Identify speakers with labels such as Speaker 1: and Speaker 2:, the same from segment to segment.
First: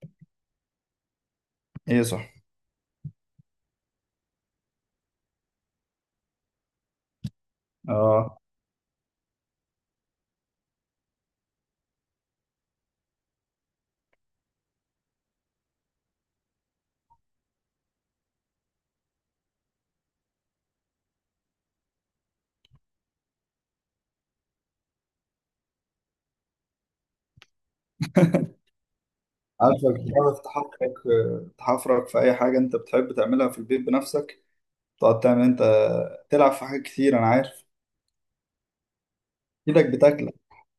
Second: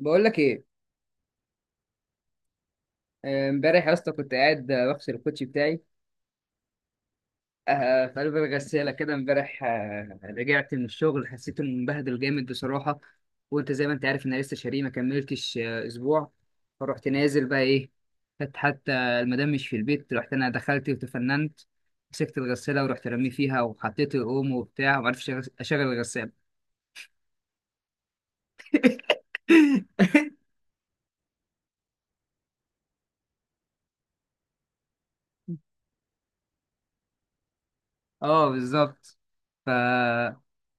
Speaker 1: بقول لك ايه؟
Speaker 2: ايه صح.
Speaker 1: امبارح يا اسطى كنت قاعد، بغسل الكوتشي بتاعي في قلب
Speaker 2: اه.
Speaker 1: الغساله كده. امبارح رجعت من الشغل، حسيت انه مبهدل جامد بصراحه. وانت زي ما انت عارف ان انا لسه شاريه، ما كملتش اسبوع. فرحت نازل بقى ايه، كانت حتى المدام مش في البيت. رحت انا، دخلت وتفننت. مسكت الغساله ورحت رميه فيها وحطيت الاوم وبتاع، وما عرفتش اشغل الغساله.
Speaker 2: عارفك بتعرف تحفرك، تحفرك في اي حاجه انت بتحب تعملها في البيت بنفسك، تقعد تعمل انت، تلعب في حاجات كتير، انا عارف.
Speaker 1: اه بالظبط.
Speaker 2: ايدك بتاكلك.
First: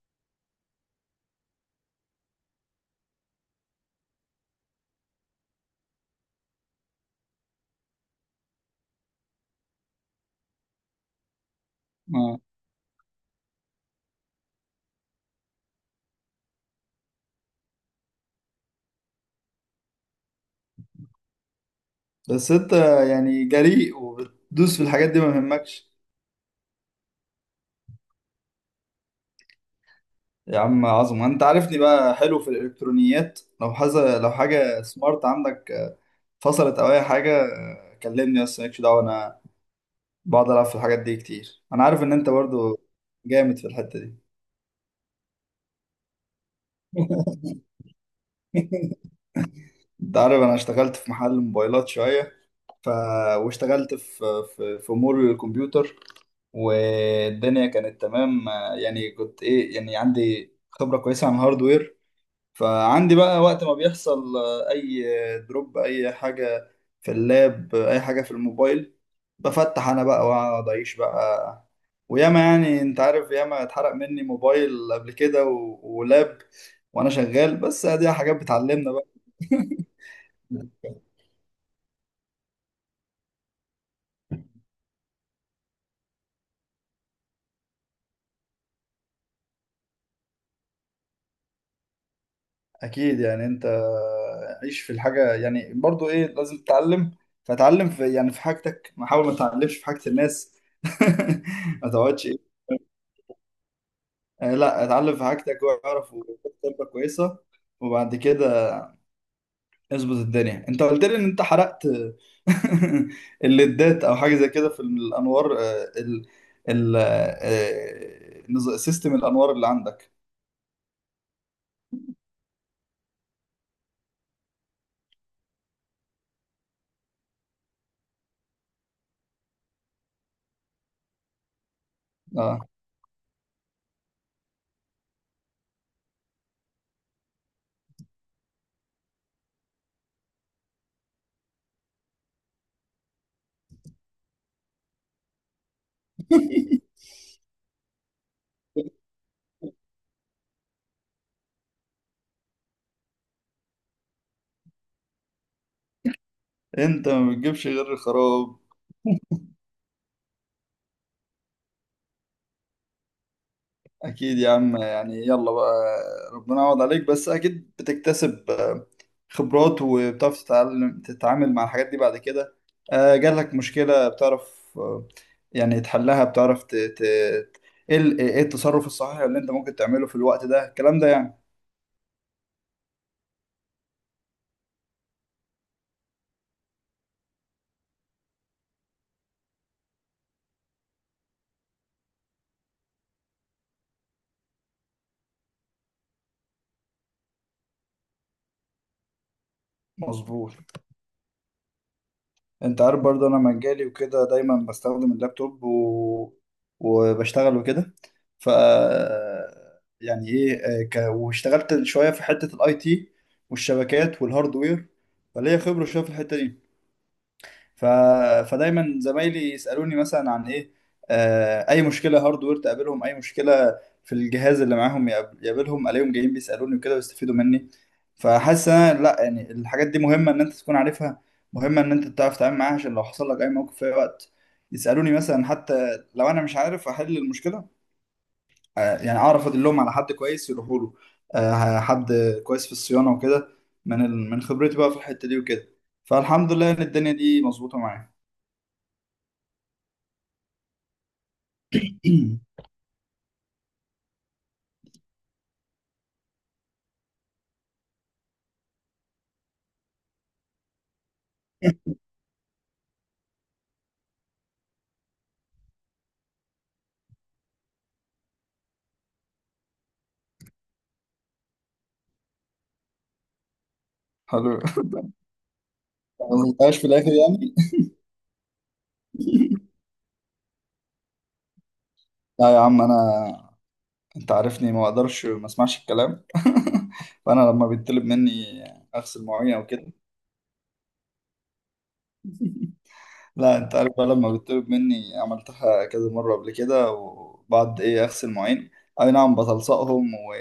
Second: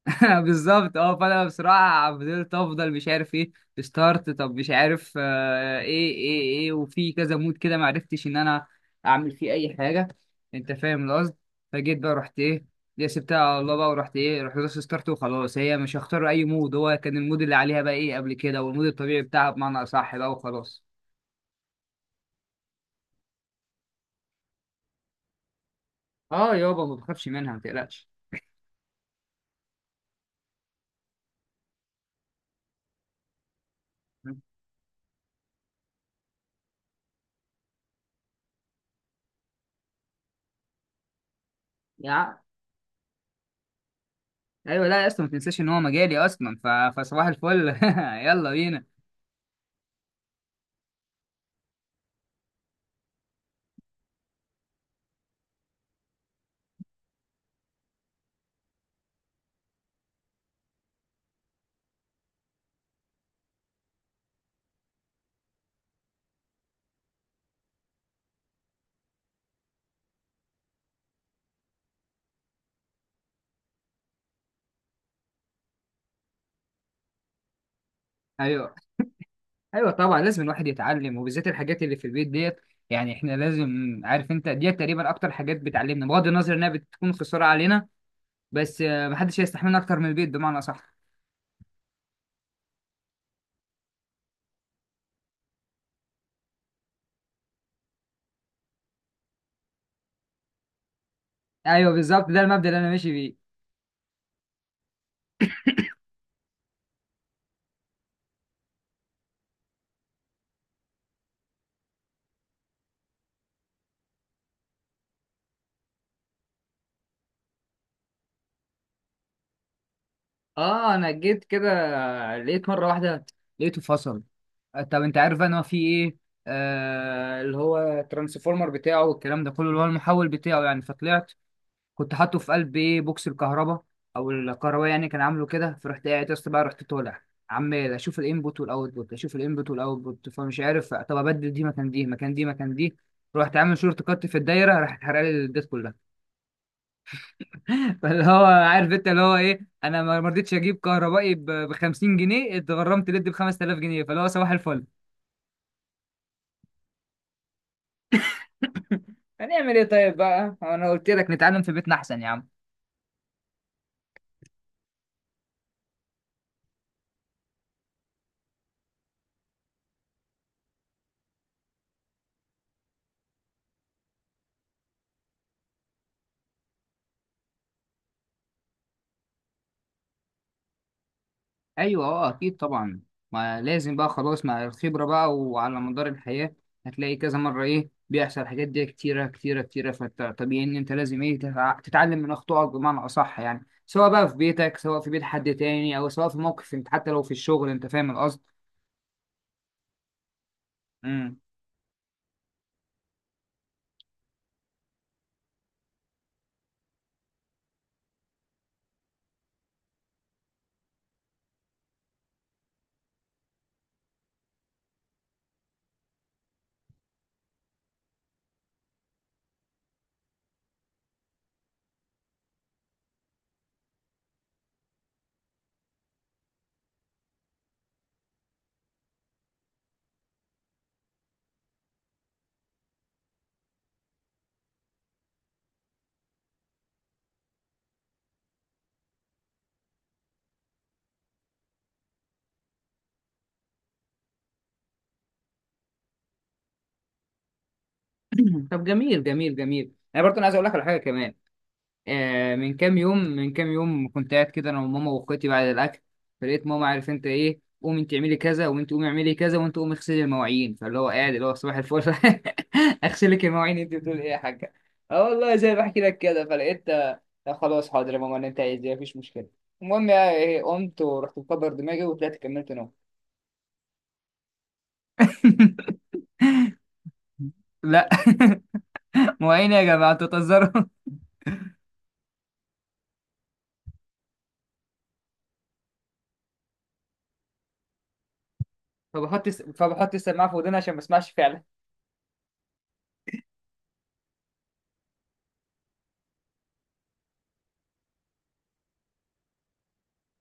Speaker 1: بالظبط اه. فانا بصراحه فضلت مش عارف ايه ستارت، طب مش عارف ايه. وفي كذا مود كده، ما عرفتش ان انا اعمل فيه اي حاجه. انت فاهم القصد. فجيت بقى، رحت
Speaker 2: اه.
Speaker 1: ايه، دي سبتها على الله بقى. ورحت ايه، رحت دوست ستارت، وخلاص. هي مش هختار اي مود، هو كان المود اللي عليها بقى ايه قبل كده، والمود الطبيعي بتاعها بمعنى اصح بقى، وخلاص.
Speaker 2: بس انت يعني جريء وبتدوس في الحاجات دي ما يهمكش.
Speaker 1: اه يابا، ما بخافش منها، ما تقلقش.
Speaker 2: يا عم عظمه، انت عارفني بقى حلو في الالكترونيات، لو حاجه سمارت عندك فصلت او اي حاجه كلمني، بس مالكش دعوه، انا بقعد العب في الحاجات دي كتير، انا عارف ان انت
Speaker 1: يا
Speaker 2: برضو جامد في الحته دي.
Speaker 1: ايوه لا يا اسطى، ما تنساش ان هو مجالي اصلا. فصباح الفل. يلا بينا.
Speaker 2: انت عارف انا اشتغلت في محل موبايلات شويه، ف... واشتغلت في امور الكمبيوتر، والدنيا كانت تمام. يعني كنت ايه، يعني عندي خبره كويسه عن الهاردوير. فعندي بقى وقت ما بيحصل اي دروب، اي حاجه في اللاب، اي حاجه في الموبايل، بفتح انا بقى واقعد اعيش بقى. وياما، يعني انت عارف، ياما اتحرق مني موبايل قبل كده ولاب، وانا شغال، بس دي حاجات
Speaker 1: ايوه،
Speaker 2: بتعلمنا بقى.
Speaker 1: ايوه طبعا، لازم الواحد يتعلم، وبالذات الحاجات اللي في البيت ديت. يعني احنا لازم. عارف انت ديت تقريبا اكتر حاجات بتعلمنا، بغض النظر انها بتكون خساره علينا. بس محدش هيستحملنا اكتر من البيت، بمعنى صح.
Speaker 2: اكيد، يعني انت عيش في الحاجه، يعني برضو ايه لازم تتعلم. فتعلم في يعني في حاجتك، ما حاول ما تتعلمش في حاجه الناس. ما
Speaker 1: ايوه
Speaker 2: تقعدش
Speaker 1: بالظبط،
Speaker 2: ايه،
Speaker 1: ده المبدأ اللي انا ماشي بيه.
Speaker 2: لا، اتعلم في حاجتك، واعرف وخد خبره كويسه، وبعد كده اظبط الدنيا. انت قلت لي ان انت حرقت الليدات او حاجه زي كده في الانوار، سيستم الانوار اللي عندك.
Speaker 1: اه انا جيت كده، لقيت مره واحده، لقيته فصل. طب انت عارف بقى ان هو في ايه، اللي هو الترانسفورمر بتاعه والكلام ده كله، اللي هو المحول بتاعه يعني، فطلعت. كنت حاطه في
Speaker 2: اه.
Speaker 1: قلب ايه بوكس الكهرباء، او الكهرباء يعني، كان عامله كده. فرحت قاعد يا اسطى بقى، رحت طالع. عمال اشوف الانبوت والاوتبوت، اشوف الانبوت والاوتبوت، فمش عارف. طب ابدل دي مكان دي، مكان دي، مكان دي. رحت عامل شورت كات في الدايره، راحت حرق لي الديت كلها. فاللي هو، عارف انت اللي هو ايه، انا ما رضيتش اجيب كهربائي ب 50 جنيه، اتغرمت ليد ب 5000 جنيه. فاللي هو صباح الفل.
Speaker 2: انت ما بتجيبش غير الخراب.
Speaker 1: هنعمل ايه طيب بقى، انا قلت لك نتعلم في بيتنا احسن يا عم.
Speaker 2: أكيد يا عم، يعني يلا بقى، ربنا يعوض عليك، بس أكيد بتكتسب خبرات، وبتعرف تتعلم تتعامل مع الحاجات دي بعد كده. جالك مشكلة بتعرف، يعني تحلها، بتعرف إيه التصرف الصحيح اللي أنت ممكن تعمله في الوقت ده، الكلام ده يعني.
Speaker 1: ايوه اه اكيد طبعا. ما لازم بقى خلاص، مع الخبره بقى وعلى مدار الحياه. هتلاقي كذا مره ايه بيحصل، الحاجات دي كتيره كتيره كتيره. فطبيعي ان انت لازم ايه تتعلم من اخطائك، بمعنى اصح. يعني سواء بقى في بيتك، سواء في بيت حد تاني، او سواء في موقف انت، حتى لو في الشغل. انت فاهم القصد.
Speaker 2: مظبوط.
Speaker 1: امم.
Speaker 2: انت عارف برضه انا مجالي وكده، دايما بستخدم اللابتوب وبشتغل وكده. ف يعني ايه، واشتغلت شويه في حته الاي تي والشبكات والهاردوير، فليا خبره شويه في الحته دي. ف... فدايما زمايلي يسألوني مثلا عن ايه، اي مشكلة هاردوير تقابلهم، اي مشكلة في الجهاز اللي معاهم يقابلهم، الاقيهم جايين بيسألوني وكده ويستفيدوا مني. فحاسس إن أنا، لا يعني الحاجات دي مهمة ان انت تكون عارفها، مهمة ان انت تعرف تتعامل معاها عشان لو حصل لك اي موقف في اي وقت. يسألوني مثلا، حتى لو انا مش عارف احل المشكلة، يعني اعرف ادلهم على حد كويس يروحوا له، حد كويس في الصيانة وكده، من خبرتي بقى في الحتة دي وكده. فالحمد لله ان الدنيا دي مظبوطة معايا.
Speaker 1: طب جميل جميل جميل. انا برضه عايز اقول لك على حاجه كمان. من كام يوم كنت قاعد كده، انا وماما واخواتي، بعد الاكل. فلقيت ماما، عارف انت ايه، قومي انت اعملي كذا، وانت قومي اعملي كذا، وانت قومي اغسلي المواعين. فاللي هو قاعد، اللي هو صباح الفل. اغسلك المواعين؟ انت بتقول ايه يا حاجه؟ اه والله زي ما بحكي لك كده. فلقيت خلاص حاضر يا ماما، اللي انت عايزاه مفيش مشكله. المهم يعني إيه، قمت ورحت مكبر دماغي وطلعت كملت نوم.
Speaker 2: حلو، ما قلتهاش في الاخر يعني.
Speaker 1: لا. مواعين يا جماعه، انتوا بتهزروا؟
Speaker 2: لا يا عم، انا انت عارفني ما اقدرش ما اسمعش الكلام. فانا لما بيطلب مني اغسل مواعين او كده.
Speaker 1: فبحط السماعه في ودني عشان ما اسمعش فعلا.
Speaker 2: لا، انت عارف بقى، لما بيطلب مني عملتها كذا مره قبل كده، وبعد ايه اغسل مواعين. اي نعم، بتلصقهم، و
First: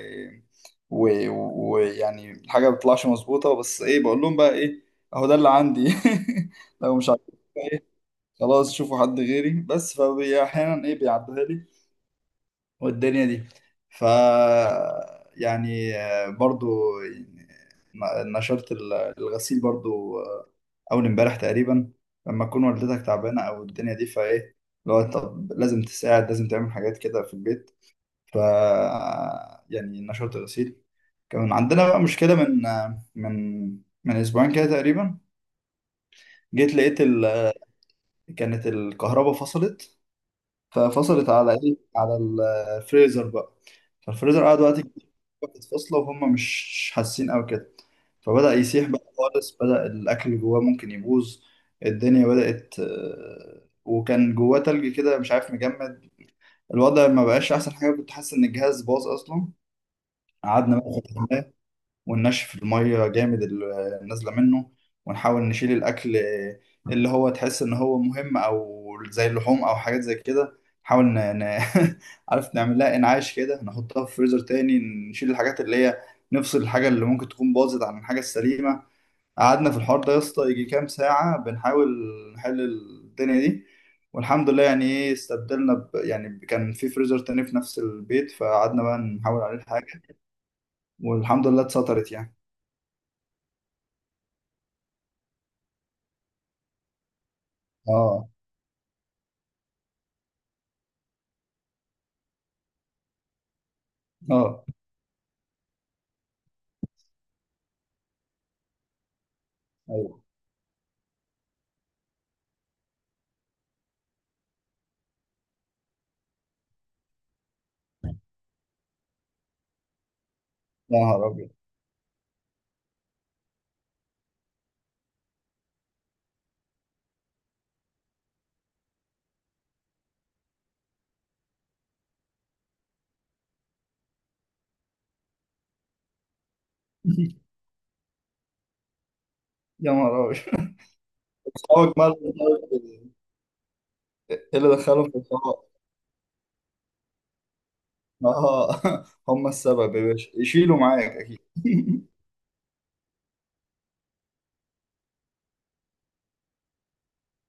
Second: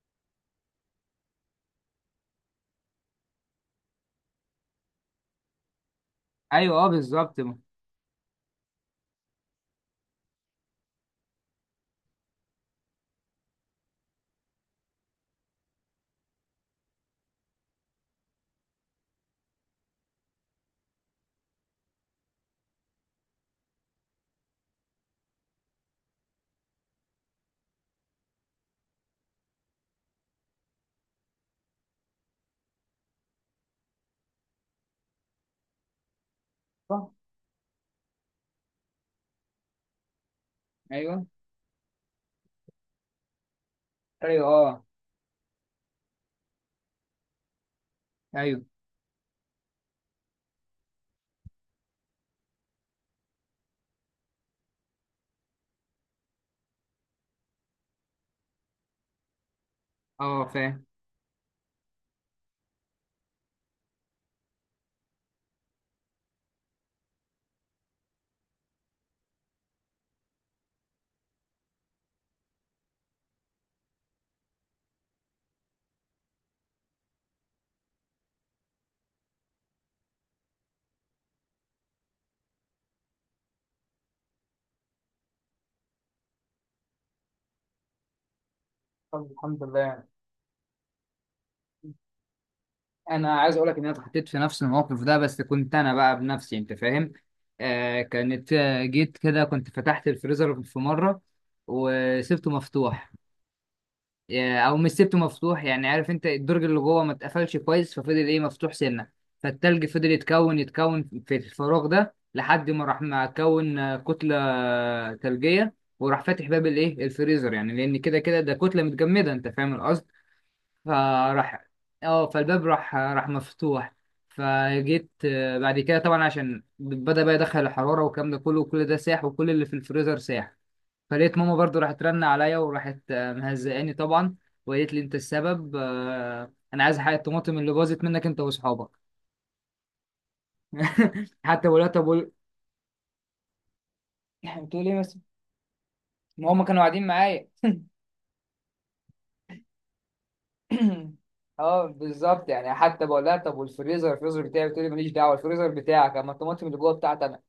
Speaker 2: ويعني و... ويعني الحاجه ما بتطلعش مظبوطه، بس ايه بقول لهم بقى ايه، اهو ده اللي عندي.
Speaker 1: ايوه اه
Speaker 2: لو مش عاجبكم
Speaker 1: بالظبط.
Speaker 2: خلاص شوفوا حد غيري، بس فاحيانا ايه بيعدوها لي والدنيا دي. ف يعني برضو يعني نشرت الغسيل برضو، اول امبارح تقريبا. لما تكون والدتك تعبانه او الدنيا دي فايه، لو طب لازم تساعد لازم تعمل حاجات كده في البيت. ف يعني نشرت الغسيل. كان عندنا بقى مشكله من آه، من من اسبوعين كده تقريبا. جيت لقيت
Speaker 1: صح.
Speaker 2: كانت الكهرباء فصلت،
Speaker 1: ايوه،
Speaker 2: ففصلت على ايه، على الفريزر بقى، فالفريزر
Speaker 1: ايوه،
Speaker 2: قعد وقت
Speaker 1: اه،
Speaker 2: كتير، كانت فاصله وهم مش حاسين او كده. فبدأ
Speaker 1: ايوه،
Speaker 2: يسيح بقى خالص، بدأ الاكل اللي جواه ممكن يبوظ، الدنيا بدأت. وكان جواه تلج كده مش عارف، مجمد. الوضع ما بقاش احسن حاجه، كنت حاسس ان الجهاز باظ اصلا.
Speaker 1: اه
Speaker 2: قعدنا
Speaker 1: فاهم.
Speaker 2: بقى وننشف المية جامد اللي نازلة منه، ونحاول نشيل الأكل اللي هو تحس إن هو مهم، أو زي اللحوم أو حاجات زي كده. نحاول عارف نعمل لها إنعاش كده، نحطها في فريزر تاني. نشيل الحاجات اللي هي، نفصل الحاجة اللي ممكن تكون باظت عن الحاجة السليمة. قعدنا في الحوار ده يا اسطى يجي كام ساعة بنحاول نحل الدنيا دي، والحمد لله يعني ايه استبدلنا يعني كان في فريزر تاني في نفس البيت، فقعدنا بقى
Speaker 1: طب
Speaker 2: نحاول عليه
Speaker 1: الحمد
Speaker 2: الحاجة.
Speaker 1: لله.
Speaker 2: والحمد لله اتسطرت يعني.
Speaker 1: انا عايز اقول لك ان انا اتحطيت في نفس الموقف ده، بس كنت انا بقى بنفسي. انت فاهم.
Speaker 2: اه.
Speaker 1: كانت آه، جيت كده، كنت فتحت الفريزر في مره وسبته مفتوح.
Speaker 2: اه.
Speaker 1: او مش سبته مفتوح يعني، عارف انت الدرج اللي جوه ما اتقفلش كويس، ففضل ايه مفتوح سنه. فالتلج فضل
Speaker 2: ايوه.
Speaker 1: يتكون في الفراغ ده، لحد ما راح ما كون كتله ثلجيه. وراح فاتح باب الايه الفريزر يعني، لان كده كده ده كتله متجمده، انت فاهم.
Speaker 2: يا نهار ابيض.
Speaker 1: فراح، اه فالباب راح مفتوح. فجيت بعد كده طبعا، عشان بدأ بقى يدخل الحرارة والكلام ده كله، وكل ده ساح وكل اللي في الفريزر ساح. فلقيت ماما برضو راحت رن عليا، وراحت مهزقاني طبعا. وقالت لي انت السبب، انا عايز حق الطماطم اللي باظت منك انت واصحابك.
Speaker 2: يا نهار ابيط.
Speaker 1: حتى بقول لها
Speaker 2: اصحابك
Speaker 1: طب،
Speaker 2: مالهم طيب؟ ايه اللي
Speaker 1: بتقول ايه
Speaker 2: دخلهم في
Speaker 1: مثلا؟
Speaker 2: الحوار؟
Speaker 1: ما هم كانوا قاعدين معايا.
Speaker 2: اه. هم السبب يا باشا، يشيلوا معاك اكيد.
Speaker 1: اه بالظبط يعني. حتى بقول لها طب، والفريزر بتاعي؟ بتقول لي ماليش دعوه الفريزر بتاعك، اما الطماطم اللي جوه بتاعتي انا.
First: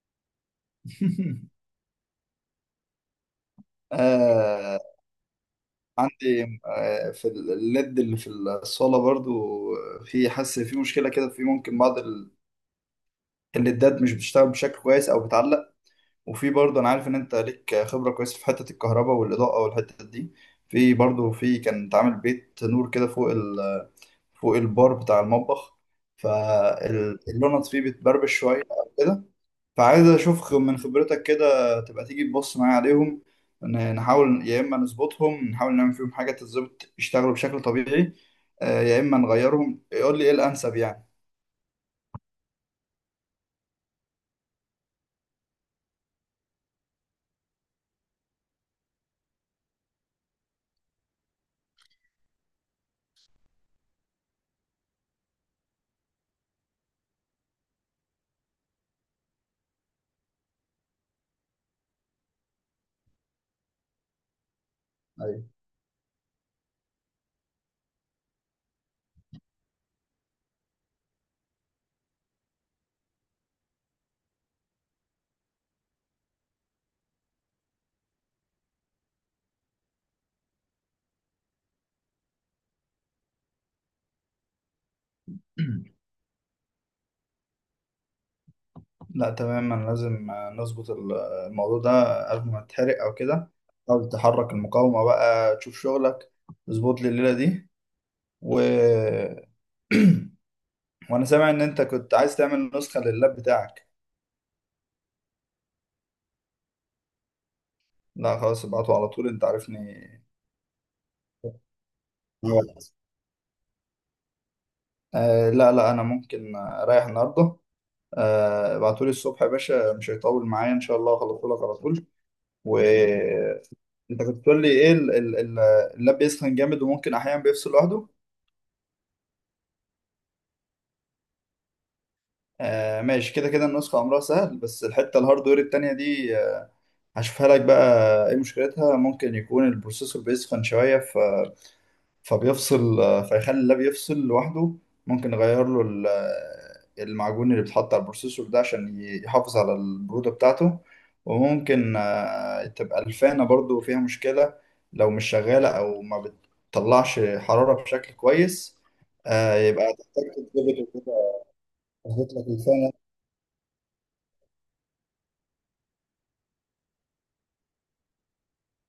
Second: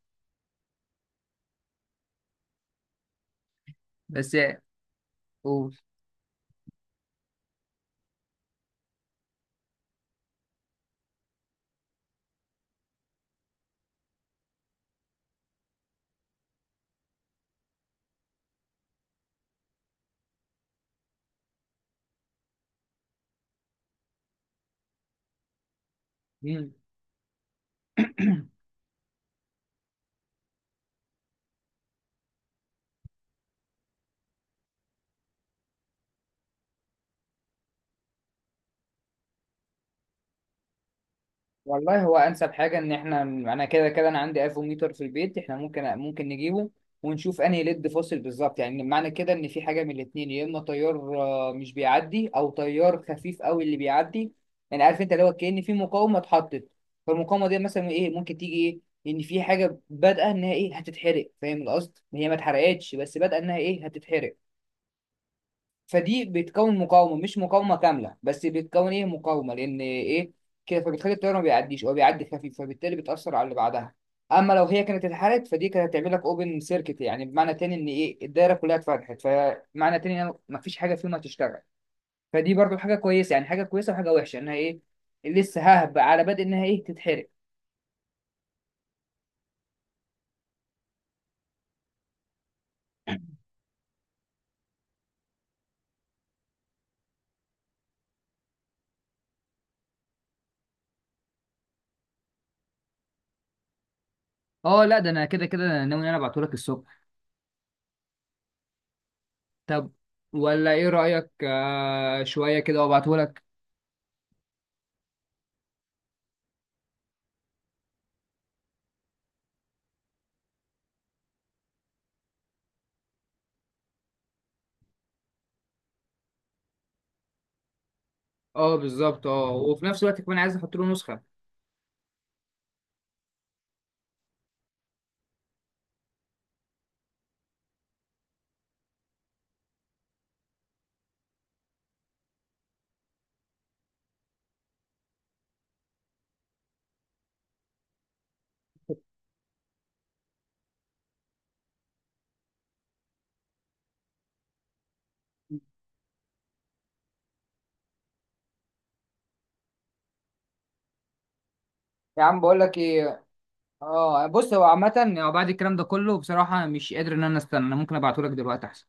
Speaker 1: بس.
Speaker 2: آه
Speaker 1: قول.
Speaker 2: عندي في الليد اللي في الصاله برضو، في حاسس في مشكله كده، في ممكن بعض الليدات مش بتشتغل بشكل كويس او بتعلق. وفي برضو انا عارف ان انت ليك خبره كويسه في حته الكهرباء والاضاءه والحته دي. في برضو، في كان اتعمل بيت نور كده فوق، فوق البار بتاع المطبخ،
Speaker 1: مم.
Speaker 2: فاللونات فيه بتبربش شوية أو كده. فعايز أشوف من خبرتك كده تبقى تيجي تبص معايا عليهم، نحاول يا إما نظبطهم، نحاول نعمل فيهم حاجة تظبط يشتغلوا بشكل طبيعي، يا إما نغيرهم، يقول لي إيه الأنسب يعني.
Speaker 1: والله، هو انسب حاجه ان احنا، انا كده كده، انا عندي افوميتر في البيت. احنا ممكن نجيبه ونشوف انهي ليد فاصل بالظبط. يعني معنى كده ان في حاجه من الاتنين: يا اما تيار مش بيعدي، او تيار خفيف قوي اللي بيعدي. يعني عارف انت، اللي هو كأن في مقاومه اتحطت. فالمقاومه دي مثلا ايه، ممكن تيجي ايه، ان في حاجه بادئه انها ايه هتتحرق، فاهم القصد. هي ما اتحرقتش، بس بادئه انها ايه هتتحرق.
Speaker 2: أيوة.
Speaker 1: فدي بتكون مقاومه مش مقاومه كامله، بس بتكون ايه مقاومه لان ايه كده، فبتخلي الطياره ما بيعديش، هو بيعدي خفيف، فبالتالي بتاثر على اللي بعدها. اما لو هي كانت اتحرقت، فدي كانت هتعمل لك اوبن سيركت، يعني بمعنى تاني ان ايه الدايره كلها اتفتحت، فمعنى تاني ان ما فيش حاجه فيهم هتشتغل. فدي برضو حاجه كويسه، يعني حاجه كويسه، وحاجه وحشه انها ايه لسه ههب على بدء انها ايه تتحرق.
Speaker 2: لا تمام، أنا لازم نظبط الموضوع ده قبل ما تتحرق أو كده، حاول تحرك المقاومة بقى تشوف شغلك، اظبط لي الليلة دي. و وانا سامع ان انت كنت عايز تعمل نسخة لللاب بتاعك.
Speaker 1: اه لا، ده انا كده كده ناوي ان انا ابعتهولك الصبح.
Speaker 2: لا خلاص، ابعته على طول، انت عارفني.
Speaker 1: طب ولا ايه رايك، شويه كده
Speaker 2: خلاص.
Speaker 1: وابعتهولك.
Speaker 2: آه لا لا، انا ممكن اريح النهارده. آه ابعتولي الصبح يا باشا، مش هيطول معايا ان شاء الله، هخلصهولك على طول. وانت كنت بتقول لي ايه اللاب بيسخن جامد، وممكن احيانا بيفصل لوحده.
Speaker 1: اه بالظبط. اه وفي نفس الوقت كمان عايز احط له نسخه.
Speaker 2: آه ماشي، كده كده النسخة امرها سهل، بس الحتة الهاردوير التانية دي هشوفها لك بقى ايه مشكلتها. ممكن يكون البروسيسور بيسخن شوية فبيفصل، فيخلي اللاب يفصل لوحده. ممكن نغير له المعجون اللي بيتحط على البروسيسور ده عشان يحافظ على البرودة بتاعته. وممكن تبقى الفانة برضو فيها مشكلة، لو مش شغالة أو ما بتطلعش حرارة بشكل كويس، يبقى تحتاج تتظبط وكده.
Speaker 1: يا
Speaker 2: أظبط
Speaker 1: عم
Speaker 2: لك
Speaker 1: بقول لك
Speaker 2: الفانة.
Speaker 1: ايه، اه بص، هو عامه، بعد الكلام ده كله بصراحه مش قادر ان انا استنى. انا ممكن ابعته لك دلوقتي احسن.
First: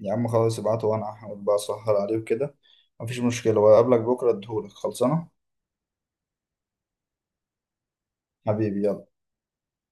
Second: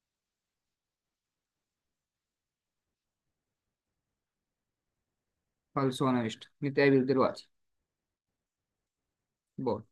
Speaker 2: يا عم خلاص، ابعته وأنا هحاول بقى أسهر عليه وكده، مفيش مشكلة، وأقابلك بكرة أديهولك خلصانة.
Speaker 1: خلص، وانا قشطه، نتقابل دلوقتي.
Speaker 2: حبيبي يلا.
Speaker 1: باي.